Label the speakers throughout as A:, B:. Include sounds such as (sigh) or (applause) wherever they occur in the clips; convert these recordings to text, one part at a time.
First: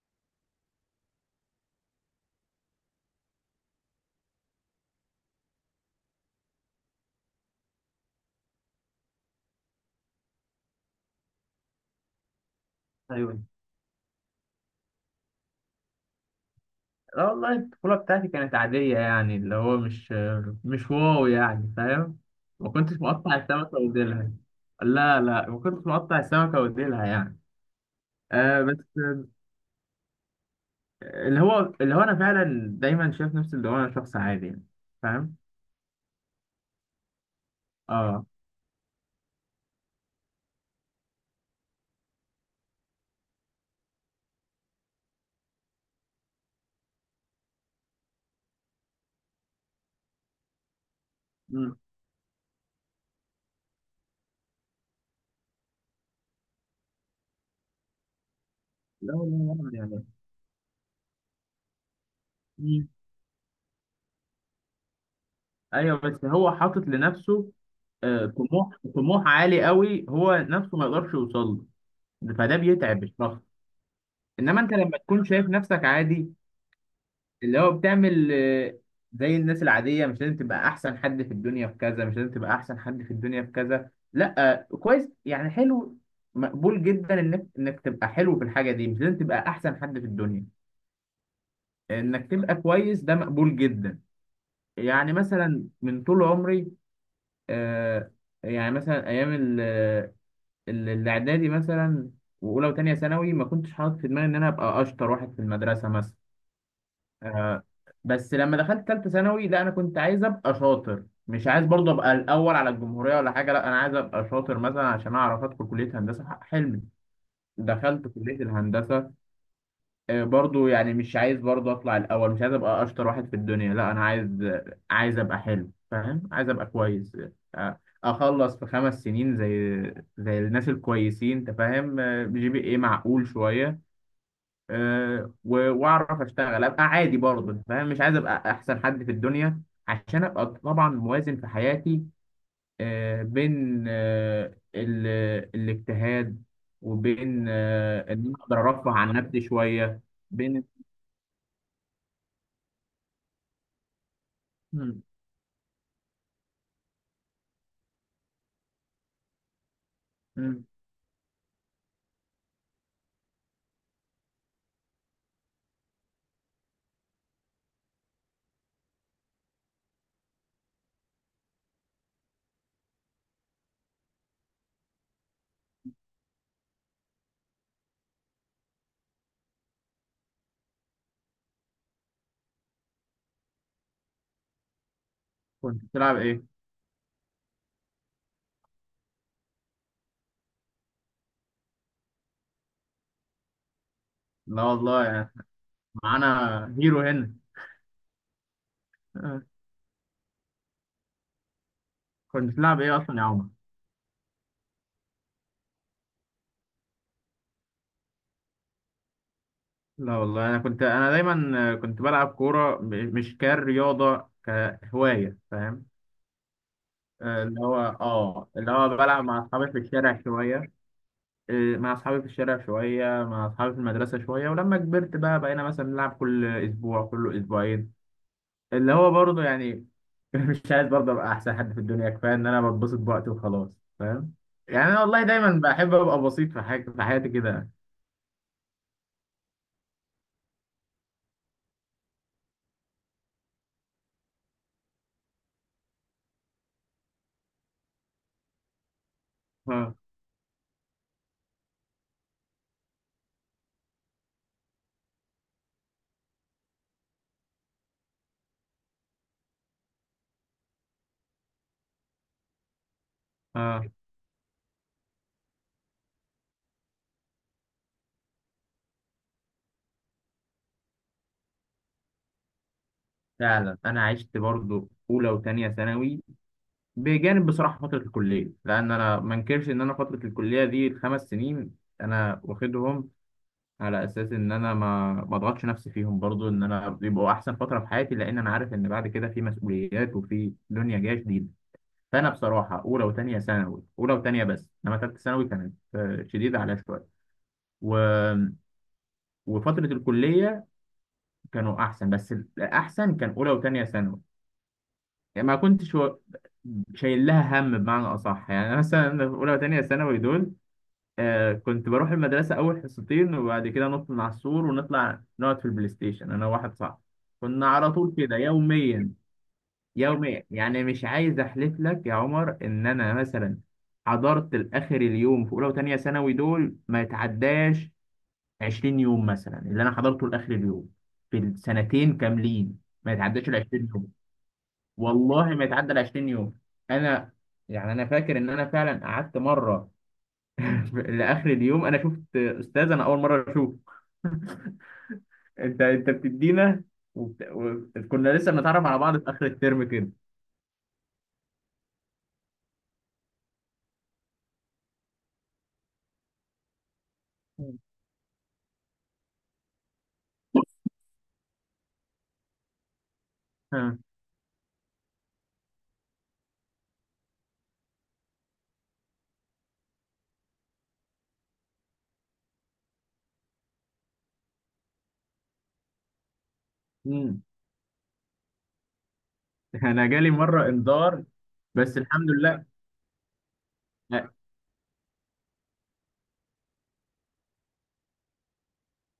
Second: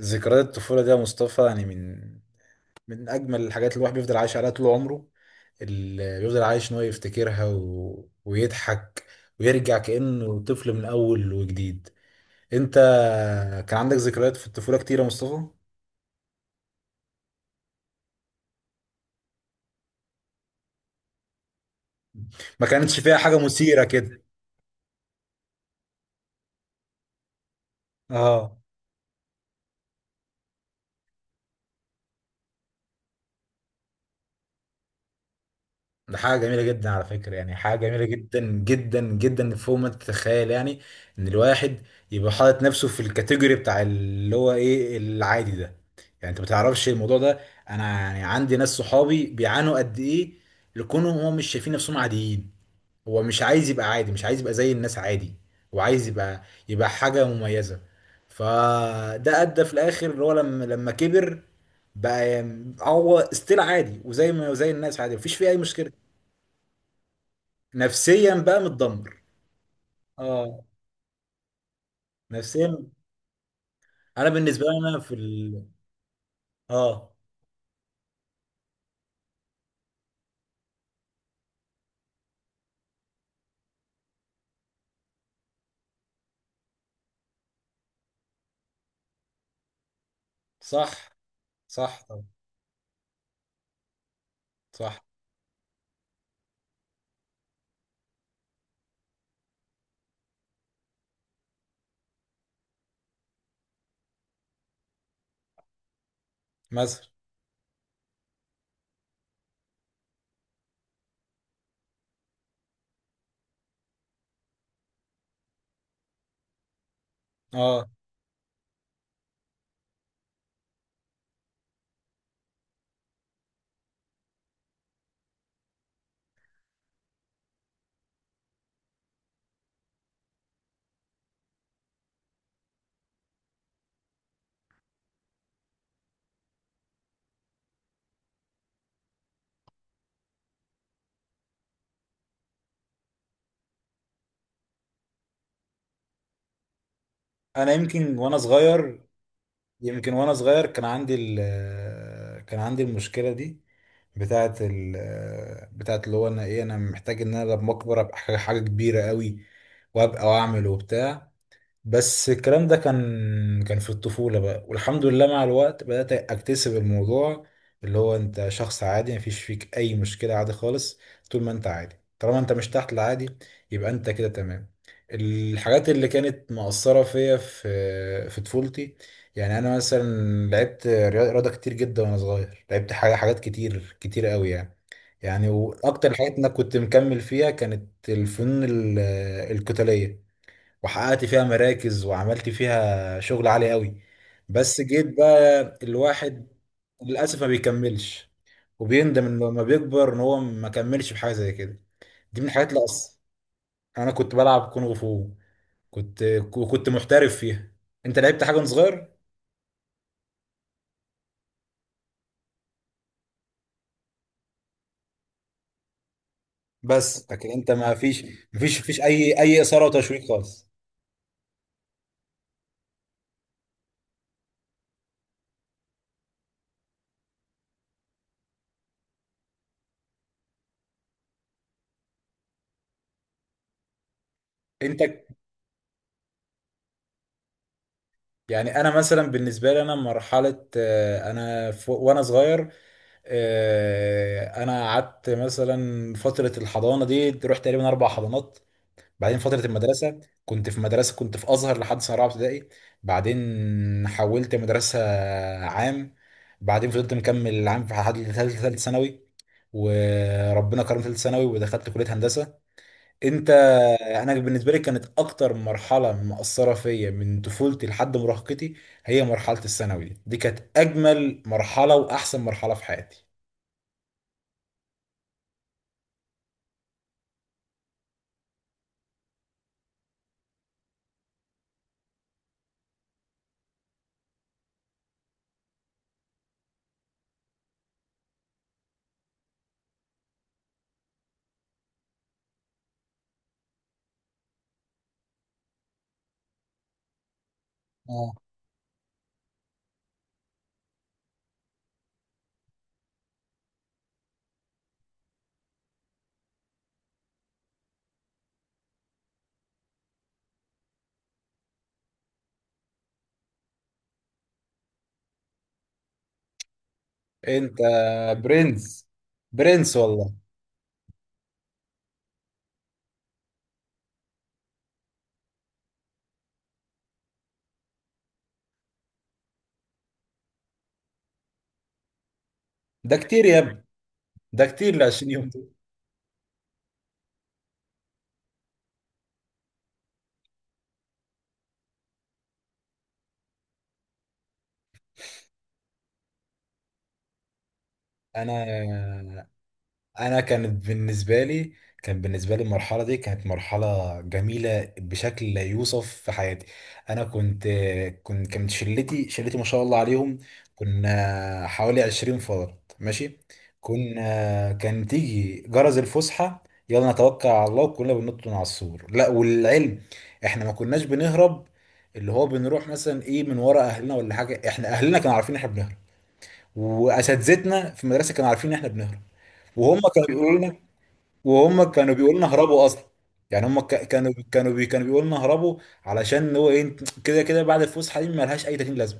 A: ذكريات الطفولة دي يا مصطفى يعني من أجمل الحاجات اللي الواحد بيفضل عايش عليها طول عمره، اللي بيفضل عايش إن هو يفتكرها ويضحك ويرجع كأنه طفل من أول وجديد. أنت
B: ايوه.
A: كان عندك ذكريات في الطفولة كتير يا مصطفى؟
B: لا والله البطولة بتاعتي كانت عادية، يعني اللي هو مش واو، يعني، فاهم؟
A: ما
B: ما كنتش
A: كانتش فيها
B: مقطع
A: حاجة
B: السمكة
A: مثيرة كده.
B: وديلها. لا، لا، ما كنتش مقطع السمكة وديلها يعني.
A: اه،
B: آه، بس اللي هو انا فعلا دايما شايف نفسي، اللي هو انا شخص عادي، يعني، فاهم؟
A: ده حاجة جميلة جدا على فكرة، يعني حاجة جميلة
B: اه.
A: جدا جدا جدا فوق ما تتخيل يعني. ان الواحد يبقى حاطط نفسه في الكاتيجوري بتاع اللي هو ايه، العادي ده. يعني انت ما تعرفش الموضوع ده، انا يعني عندي ناس صحابي بيعانوا قد ايه لكونهم هم مش شايفين
B: مم.
A: نفسهم عاديين. هو مش عايز يبقى عادي، مش عايز يبقى زي الناس عادي، هو عايز يبقى حاجة مميزة.
B: لا
A: فده
B: والله
A: ادى في
B: الواحد يعني.
A: الاخر اللي هو لما كبر، بقى يعني
B: مم.
A: هو ستيل عادي وزي ما زي الناس عادي، مفيش فيه اي مشكلة.
B: ايوه، بس هو حاطط لنفسه آه،
A: نفسيا بقى
B: طموح
A: متدمر.
B: طموح عالي قوي، هو
A: اه،
B: نفسه ما يقدرش يوصل له، فده
A: نفسيا.
B: بيتعب الشخص.
A: انا
B: انما
A: بالنسبه
B: انت
A: لي
B: لما
A: انا في
B: تكون شايف نفسك عادي،
A: اه،
B: اللي هو بتعمل زي الناس العادية، مش لازم تبقى أحسن حد في الدنيا في كذا، مش لازم تبقى أحسن حد في الدنيا في كذا، لأ آه، كويس يعني، حلو، مقبول جدا، إنك تبقى حلو في الحاجة دي، مش لازم تبقى أحسن حد في الدنيا،
A: صح، صح طبعا،
B: إنك تبقى كويس ده مقبول جدا.
A: صح.
B: يعني مثلا من طول عمري آه، يعني مثلا أيام الإعدادي مثلا، وأولى وتانية ثانوي ما كنتش حاطط في دماغي إن أنا أبقى أشطر واحد في المدرسة مثلا،
A: مثلا،
B: آه، بس لما دخلت ثالثه ثانوي لا انا كنت عايز ابقى شاطر، مش عايز برضه ابقى الاول على الجمهوريه ولا حاجه، لا انا عايز ابقى شاطر مثلا عشان اعرف ادخل كليه هندسه حلمي.
A: اه.
B: دخلت كليه الهندسه. برضه يعني مش عايز برضه اطلع الاول، مش عايز ابقى اشطر واحد في الدنيا، لا انا عايز، عايز ابقى حلو، فاهم، عايز ابقى كويس، اخلص في خمس سنين زي الناس الكويسين، انت فاهم، جي بي ايه معقول شويه، واعرف اشتغل ابقى عادي برضه، فاهم، مش عايز ابقى احسن حد في الدنيا عشان ابقى طبعا موازن في حياتي، بين الاجتهاد، وبين
A: انا يمكن
B: ان انا
A: وانا
B: اقدر ارفه
A: صغير،
B: عن نفسي شويه.
A: يمكن وانا
B: بين،
A: صغير كان عندي كان عندي المشكله دي، بتاعه ال...
B: مم،
A: بتاعه اللي هو انا ايه، انا محتاج ان انا لما اكبر ابقى حاجه، حاجة كبيره قوي وابقى
B: مم.
A: واعمل وبتاع. بس الكلام ده كان في الطفولة بقى، والحمد لله مع الوقت بدأت أكتسب الموضوع، اللي هو أنت شخص عادي مفيش فيك أي مشكلة عادي خالص. طول ما أنت عادي، طالما أنت مش تحت العادي، يبقى أنت كده تمام. الحاجات اللي كانت مؤثرة فيا في طفولتي، يعني أنا مثلا لعبت رياضة كتير جدا وأنا صغير، لعبت حاجة، حاجات كتير قوي يعني. يعني
B: كنت
A: وأكتر
B: بتلعب
A: الحاجات
B: ايه؟
A: اللي أنا كنت مكمل فيها كانت الفنون القتالية، وحققت فيها مراكز وعملت فيها شغل عالي قوي.
B: لا
A: بس
B: والله
A: جيت
B: يعني
A: بقى، الواحد
B: معانا هيرو هنا.
A: للأسف ما بيكملش، وبيندم
B: آه،
A: انه لما بيكبر ان هو ما كملش في حاجة زي كده. دي من
B: كنت
A: الحاجات
B: بتلعب
A: اللي
B: ايه اصلا
A: أصلا،
B: يا عمر؟
A: انا كنت بلعب كونغ فو، كنت كنت محترف فيها. انت لعبت حاجة وأنت صغير؟
B: لا والله انا كنت انا دايما كنت بلعب كوره، مش كرياضه كهوايه، فاهم،
A: بس لكن
B: اللي
A: انت
B: هو
A: ما فيش،
B: اه،
A: ما
B: اللي
A: فيش ما
B: هو
A: فيش
B: بلعب مع
A: اي
B: اصحابي في
A: إثارة
B: الشارع
A: وتشويق
B: شويه،
A: خالص.
B: مع اصحابي في الشارع شويه، مع اصحابي في المدرسه شويه، ولما كبرت بقى بقينا مثلا نلعب كل اسبوع كل اسبوعين، اللي هو برضه يعني (laughs) مش عايز برضه ابقى احسن حد في الدنيا، كفايه ان انا بتبسط بوقتي وخلاص، فاهم، يعني انا
A: انت
B: والله دايما بحب ابقى بسيط في حاجه في حياتي كده.
A: يعني انا مثلا بالنسبة لي انا مرحلة انا وانا صغير، انا قعدت مثلا فتره الحضانه دي، رحت تقريبا 4 حضانات. بعدين فتره
B: اه.
A: المدرسه، كنت في مدرسه، كنت في ازهر لحد سنه رابعه ابتدائي. بعدين حولت مدرسه عام. بعدين فضلت مكمل العام في لحد ثالث ثانوي، وربنا كرم ثالث ثانوي ودخلت كليه هندسه. انت،
B: اه،
A: انا بالنسبه لي كانت اكتر مرحله مؤثره فيا من طفولتي لحد مراهقتي، هي مرحله الثانوي دي. دي كانت اجمل مرحله واحسن مرحله في حياتي.
B: فعلا انا عشت برضه اولى وثانيه ثانوي بجانب بصراحه فتره الكليه، لان انا ما انكرش ان انا فتره الكليه دي الخمس سنين انا واخدهم على اساس ان انا ما اضغطش نفسي فيهم برضو، ان انا يبقوا احسن فتره في حياتي، لان انا عارف ان بعد كده في مسؤوليات وفي دنيا جايه جديده. فانا بصراحه اولى وثانيه ثانوي، اولى وثانيه بس، انما ثالثه ثانوي كانت شديده عليا شويه و... وفتره الكليه كانوا احسن، بس الاحسن كان اولى وثانيه ثانوي، يعني ما كنتش شايل لها هم بمعنى اصح، يعني أنا مثلا في اولى وثانيه ثانوي دول آه، كنت بروح المدرسة أول حصتين وبعد كده نط من على السور ونطلع نقعد في البلاي ستيشن، أنا وواحد صاحبي، كنا
A: انت
B: على طول كده
A: برنس،
B: يوميا.
A: برنس والله.
B: يوميا، يعني مش عايز أحلف لك يا عمر إن أنا مثلا حضرت لآخر اليوم في أولى وتانية ثانوي دول ما يتعداش 20 يوم مثلا، اللي أنا حضرته لآخر اليوم في السنتين كاملين ما
A: ده كتير
B: يتعداش ال
A: يا ابني،
B: 20 يوم.
A: ده كتير ل 20
B: والله
A: يوم
B: ما
A: دول.
B: يتعدى ال 20 يوم. أنا، يعني أنا فاكر إن أنا فعلا قعدت مرة (laughs) لاخر اليوم، انا شفت استاذ انا اول مره اشوفه. (laughs) انت بتدينا وبت... و... كنا لسه
A: انا،
B: بنتعرف على بعض في اخر الترم كده.
A: انا كانت بالنسبه لي كان بالنسبه لي المرحله دي كانت مرحله جميله بشكل لا يوصف في حياتي. انا كنت كنت كانت شلتي، شلتي ما شاء الله عليهم، كنا حوالي 20 فرد ماشي.
B: ها.
A: كان تيجي جرس الفسحه، يلا نتوكل على الله وكلنا بننط من على السور. لا والعلم احنا ما كناش بنهرب، اللي هو بنروح مثلا ايه من ورا اهلنا ولا حاجه، احنا اهلنا كانوا عارفين إن احنا بنهرب،
B: مم.
A: واساتذتنا في المدرسه كانوا عارفين ان احنا بنهرب. وهم
B: انا
A: كانوا
B: جالي
A: بيقولوا
B: مره
A: لنا،
B: انذار،
A: وهم
B: بس
A: كانوا
B: الحمد
A: بيقولوا لنا
B: لله.
A: هربوا اصلا. يعني هم
B: لا،
A: كانوا بيقولوا لنا هربوا، علشان هو ايه، كده كده بعد الفسحه دي مالهاش اي 30 لازمه.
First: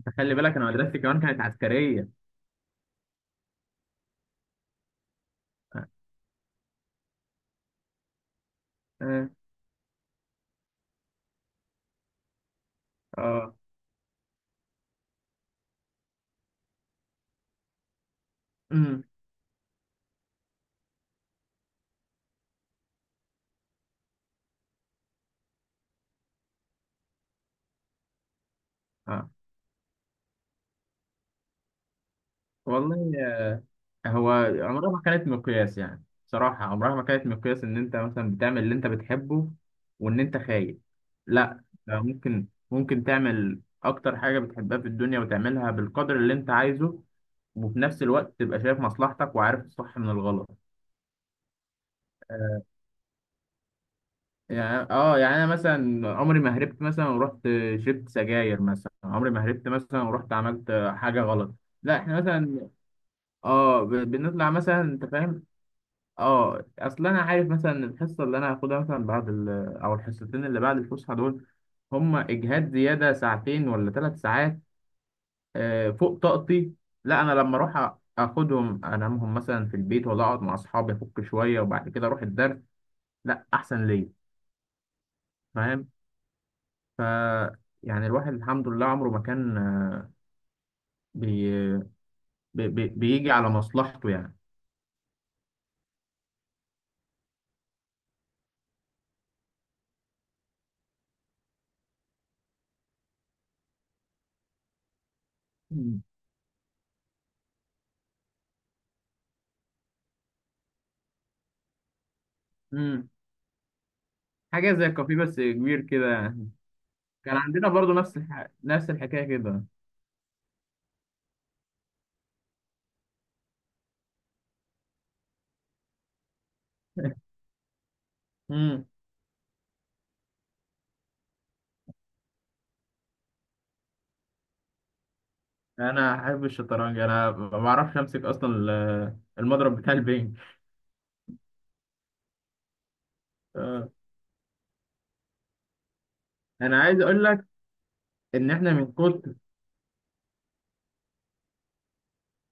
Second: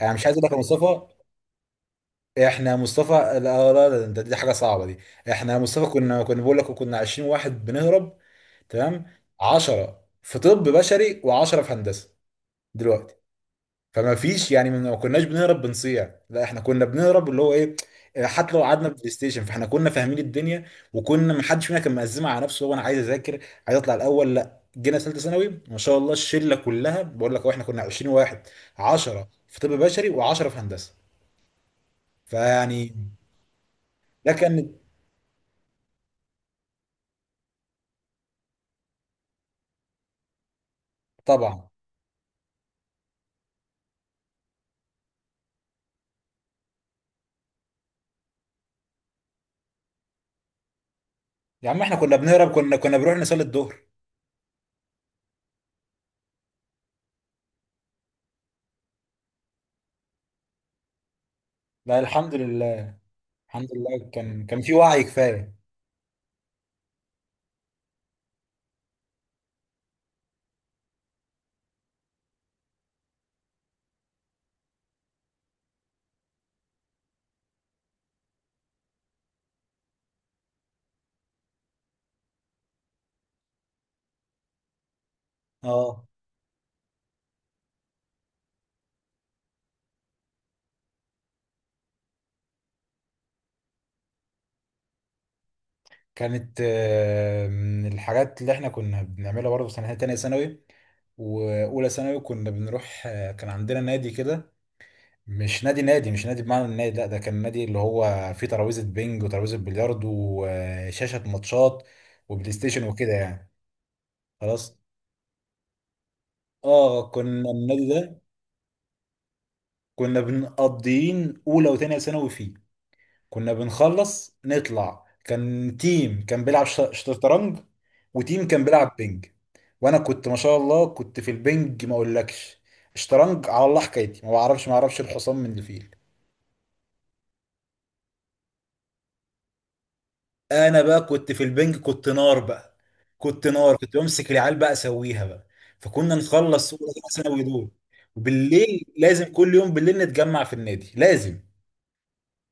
A: يعني مش
B: خلي
A: عايز اقول لك
B: بالك
A: يا
B: انا مدرستي
A: مصطفى،
B: كمان كانت عسكريه.
A: احنا يا مصطفى، لا دي حاجه صعبه دي. احنا يا مصطفى كنا بقول لك، كنا 20 واحد بنهرب، تمام؟
B: اه.
A: 10 في طب بشري و10 في هندسه. دلوقتي،
B: اه.
A: فما فيش يعني ما كناش بنهرب بنصيع، لا احنا كنا بنهرب اللي هو ايه، حتى لو قعدنا
B: مم.
A: بلاي ستيشن فاحنا كنا فاهمين الدنيا. وكنا ما حدش فينا كان مقزمه على نفسه هو انا عايز اذاكر، عايز اطلع الاول. لا جينا ثالثه ثانوي ما شاء الله الشله كلها، بقول لك هو احنا كنا 20 واحد، 10
B: آه.
A: في طب بشري و10 في هندسه. فيعني
B: والله هو
A: ده كان
B: عمرها ما كانت مقياس، يعني صراحة عمرها ما كانت مقياس إن أنت مثلا بتعمل اللي أنت بتحبه وإن أنت خايف، لا
A: طبعا.
B: ده ممكن ممكن تعمل أكتر حاجة بتحبها في الدنيا وتعملها بالقدر اللي أنت عايزه، وفي نفس الوقت تبقى شايف مصلحتك وعارف الصح من الغلط.
A: يا عم احنا كنا بنهرب،
B: آه،
A: كنا بنروح نصلي الظهر.
B: يعني اه، يعني انا مثلا عمري ما هربت مثلا ورحت شربت سجاير مثلا، عمري ما هربت مثلا ورحت عملت حاجه غلط، لا
A: لا
B: احنا
A: الحمد
B: مثلا
A: لله، الحمد
B: اه
A: لله كان
B: بنطلع
A: كان في
B: مثلا،
A: وعي
B: انت فاهم،
A: كفايه.
B: اه اصل انا عارف مثلا إن الحصه اللي انا هاخدها مثلا بعد او الحصتين اللي بعد الفسحه دول، هم اجهاد زياده ساعتين ولا ثلاث ساعات فوق طاقتي، لا انا لما اروح اخدهم انامهم مثلا في البيت، ولا اقعد مع اصحابي افك شويه وبعد كده اروح الدرس، لا احسن ليا، فاهم،
A: اه،
B: ف يعني الواحد الحمد لله عمره ما كان بي... بيجي على مصلحته يعني.
A: كانت من الحاجات اللي احنا كنا بنعملها برضه في سنة تانية ثانوي وأولى ثانوي، كنا بنروح كان عندنا نادي كده. مش نادي
B: مم.
A: نادي، مش نادي بمعنى النادي، لا ده كان نادي اللي هو فيه ترابيزة بينج وترابيزة بلياردو، وشاشة ماتشات وبلاي ستيشن
B: امم،
A: وكده يعني.
B: حاجه
A: خلاص،
B: زي الكافيه بس كبير كده يعني.
A: اه
B: كان
A: كنا
B: عندنا
A: النادي
B: برضو نفس
A: ده
B: نفس الحكايه كده.
A: كنا بنقضيين أولى وتانية ثانوي فيه. كنا بنخلص نطلع، كان تيم كان بيلعب شطرنج، وتيم كان
B: امم.
A: بيلعب بينج. وانا كنت ما شاء الله كنت في البينج، ما اقولكش. شطرنج على الله حكايتي، ما بعرفش الحصان من الفيل.
B: انا احب الشطرنج. انا ما بعرفش امسك اصلا المضرب بتاع البنج.
A: انا بقى كنت في البنج، كنت نار بقى،
B: آه.
A: كنت بمسك العيال بقى اسويها بقى. فكنا نخلص
B: انا
A: اولى
B: عايز اقول
A: ثانوي
B: لك
A: دول،
B: ان احنا
A: وبالليل
B: من
A: لازم
B: كتر،
A: كل يوم بالليل نتجمع في النادي لازم.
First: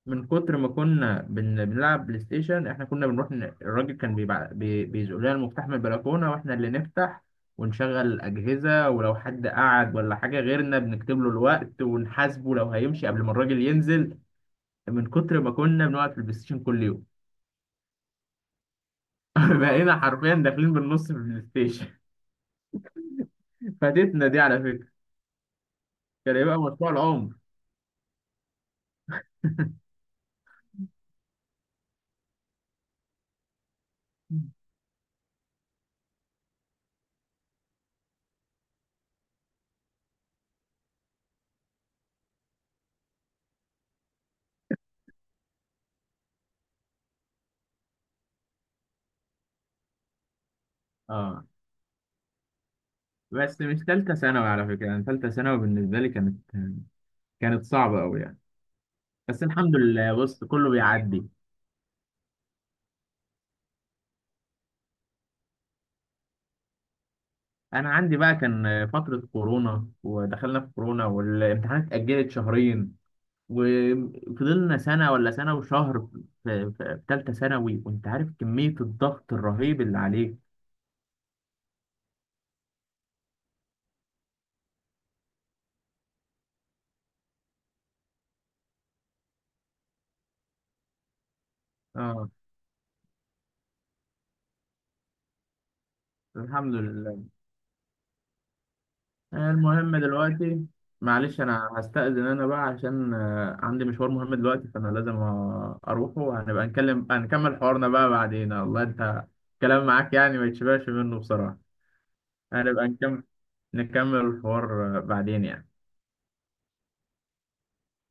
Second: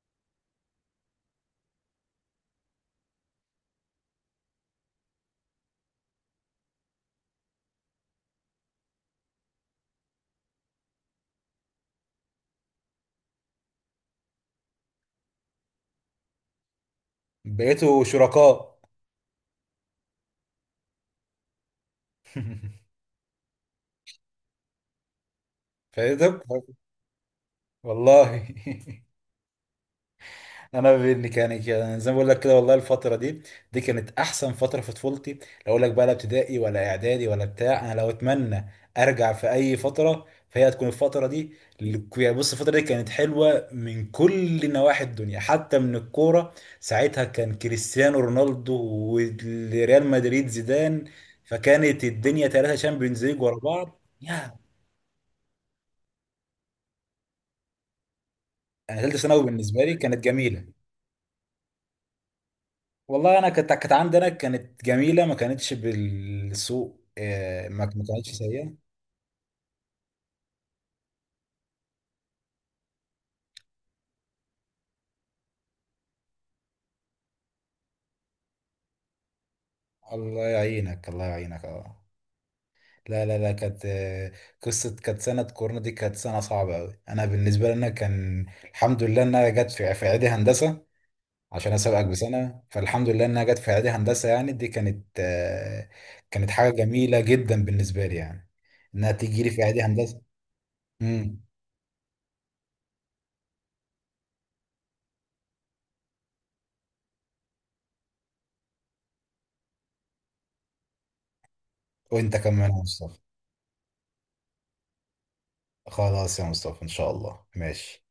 B: من كتر ما كنا بنلعب بلاي ستيشن، احنا كنا بنروح الراجل كان بيزق لنا المفتاح من البلكونه واحنا اللي نفتح ونشغل الاجهزه، ولو حد قعد ولا حاجه غيرنا بنكتب له الوقت ونحاسبه لو هيمشي قبل ما الراجل ينزل، من كتر ما كنا بنقعد في البلاي ستيشن كل يوم.
A: بقيتوا شركاء.
B: (laughs) بقينا حرفيا داخلين بالنص في البلاي ستيشن.
A: (laughs)
B: (laughs) فاتتنا دي على، كان
A: فايتك
B: يبقى مشروع العمر.
A: والله. (laughs) انا بإني كان زي ما بقول لك كده، والله الفتره دي دي كانت احسن فتره في طفولتي. لا اقول لك بقى، لا ابتدائي ولا اعدادي ولا بتاع، انا لو اتمنى ارجع في اي فتره فهي هتكون الفتره دي. يعني بص الفتره دي كانت حلوه من كل نواحي الدنيا، حتى من الكوره. ساعتها كان كريستيانو رونالدو وريال مدريد زيدان،
B: اه،
A: فكانت الدنيا ثلاثه شامبيونز ليج ورا
B: بس مش
A: بعض
B: تالتة ثانوي
A: يا.
B: على فكرة، يعني تالتة ثانوي بالنسبة لي كانت، كانت صعبة أوي يعني،
A: انا ثالثه
B: بس
A: ثانوي
B: الحمد
A: بالنسبه لي
B: لله
A: كانت
B: بص
A: جميله،
B: كله بيعدي.
A: والله انا كانت عندي، انا كانت جميله، ما كانتش بالسوء، ما
B: أنا
A: ما
B: عندي
A: كانتش
B: بقى
A: سيئه.
B: كان فترة كورونا ودخلنا في كورونا والامتحانات اتأجلت شهرين، وفضلنا سنة ولا سنة وشهر في تالتة ثانوي، وأنت عارف كمية الضغط الرهيب اللي عليك.
A: الله يعينك، الله يعينك، اه. لا كانت قصه، كانت سنه كورونا دي، كانت سنه صعبه قوي. انا بالنسبه لي انا كان الحمد لله انها جت في اعدادي هندسه، عشان اسابقك
B: اه.
A: بسنه. فالحمد لله انها جت في اعدادي هندسه يعني، دي كانت كانت حاجه
B: الحمد
A: جميله
B: لله.
A: جدا بالنسبه لي يعني، انها تيجي لي في اعدادي
B: المهم
A: هندسه.
B: دلوقتي، معلش
A: امم،
B: انا هستأذن انا بقى عشان عندي مشوار مهم دلوقتي، فانا لازم اروحه، وهنبقى نكلم هنكمل حوارنا بقى بعدين، والله انت كلام معاك يعني ما يتشبعش منه بصراحة،
A: وانت كمان يا
B: هنبقى
A: مصطفى.
B: نكمل، نكمل الحوار بعدين يعني.
A: خلاص يا مصطفى ان شاء الله، ماشي.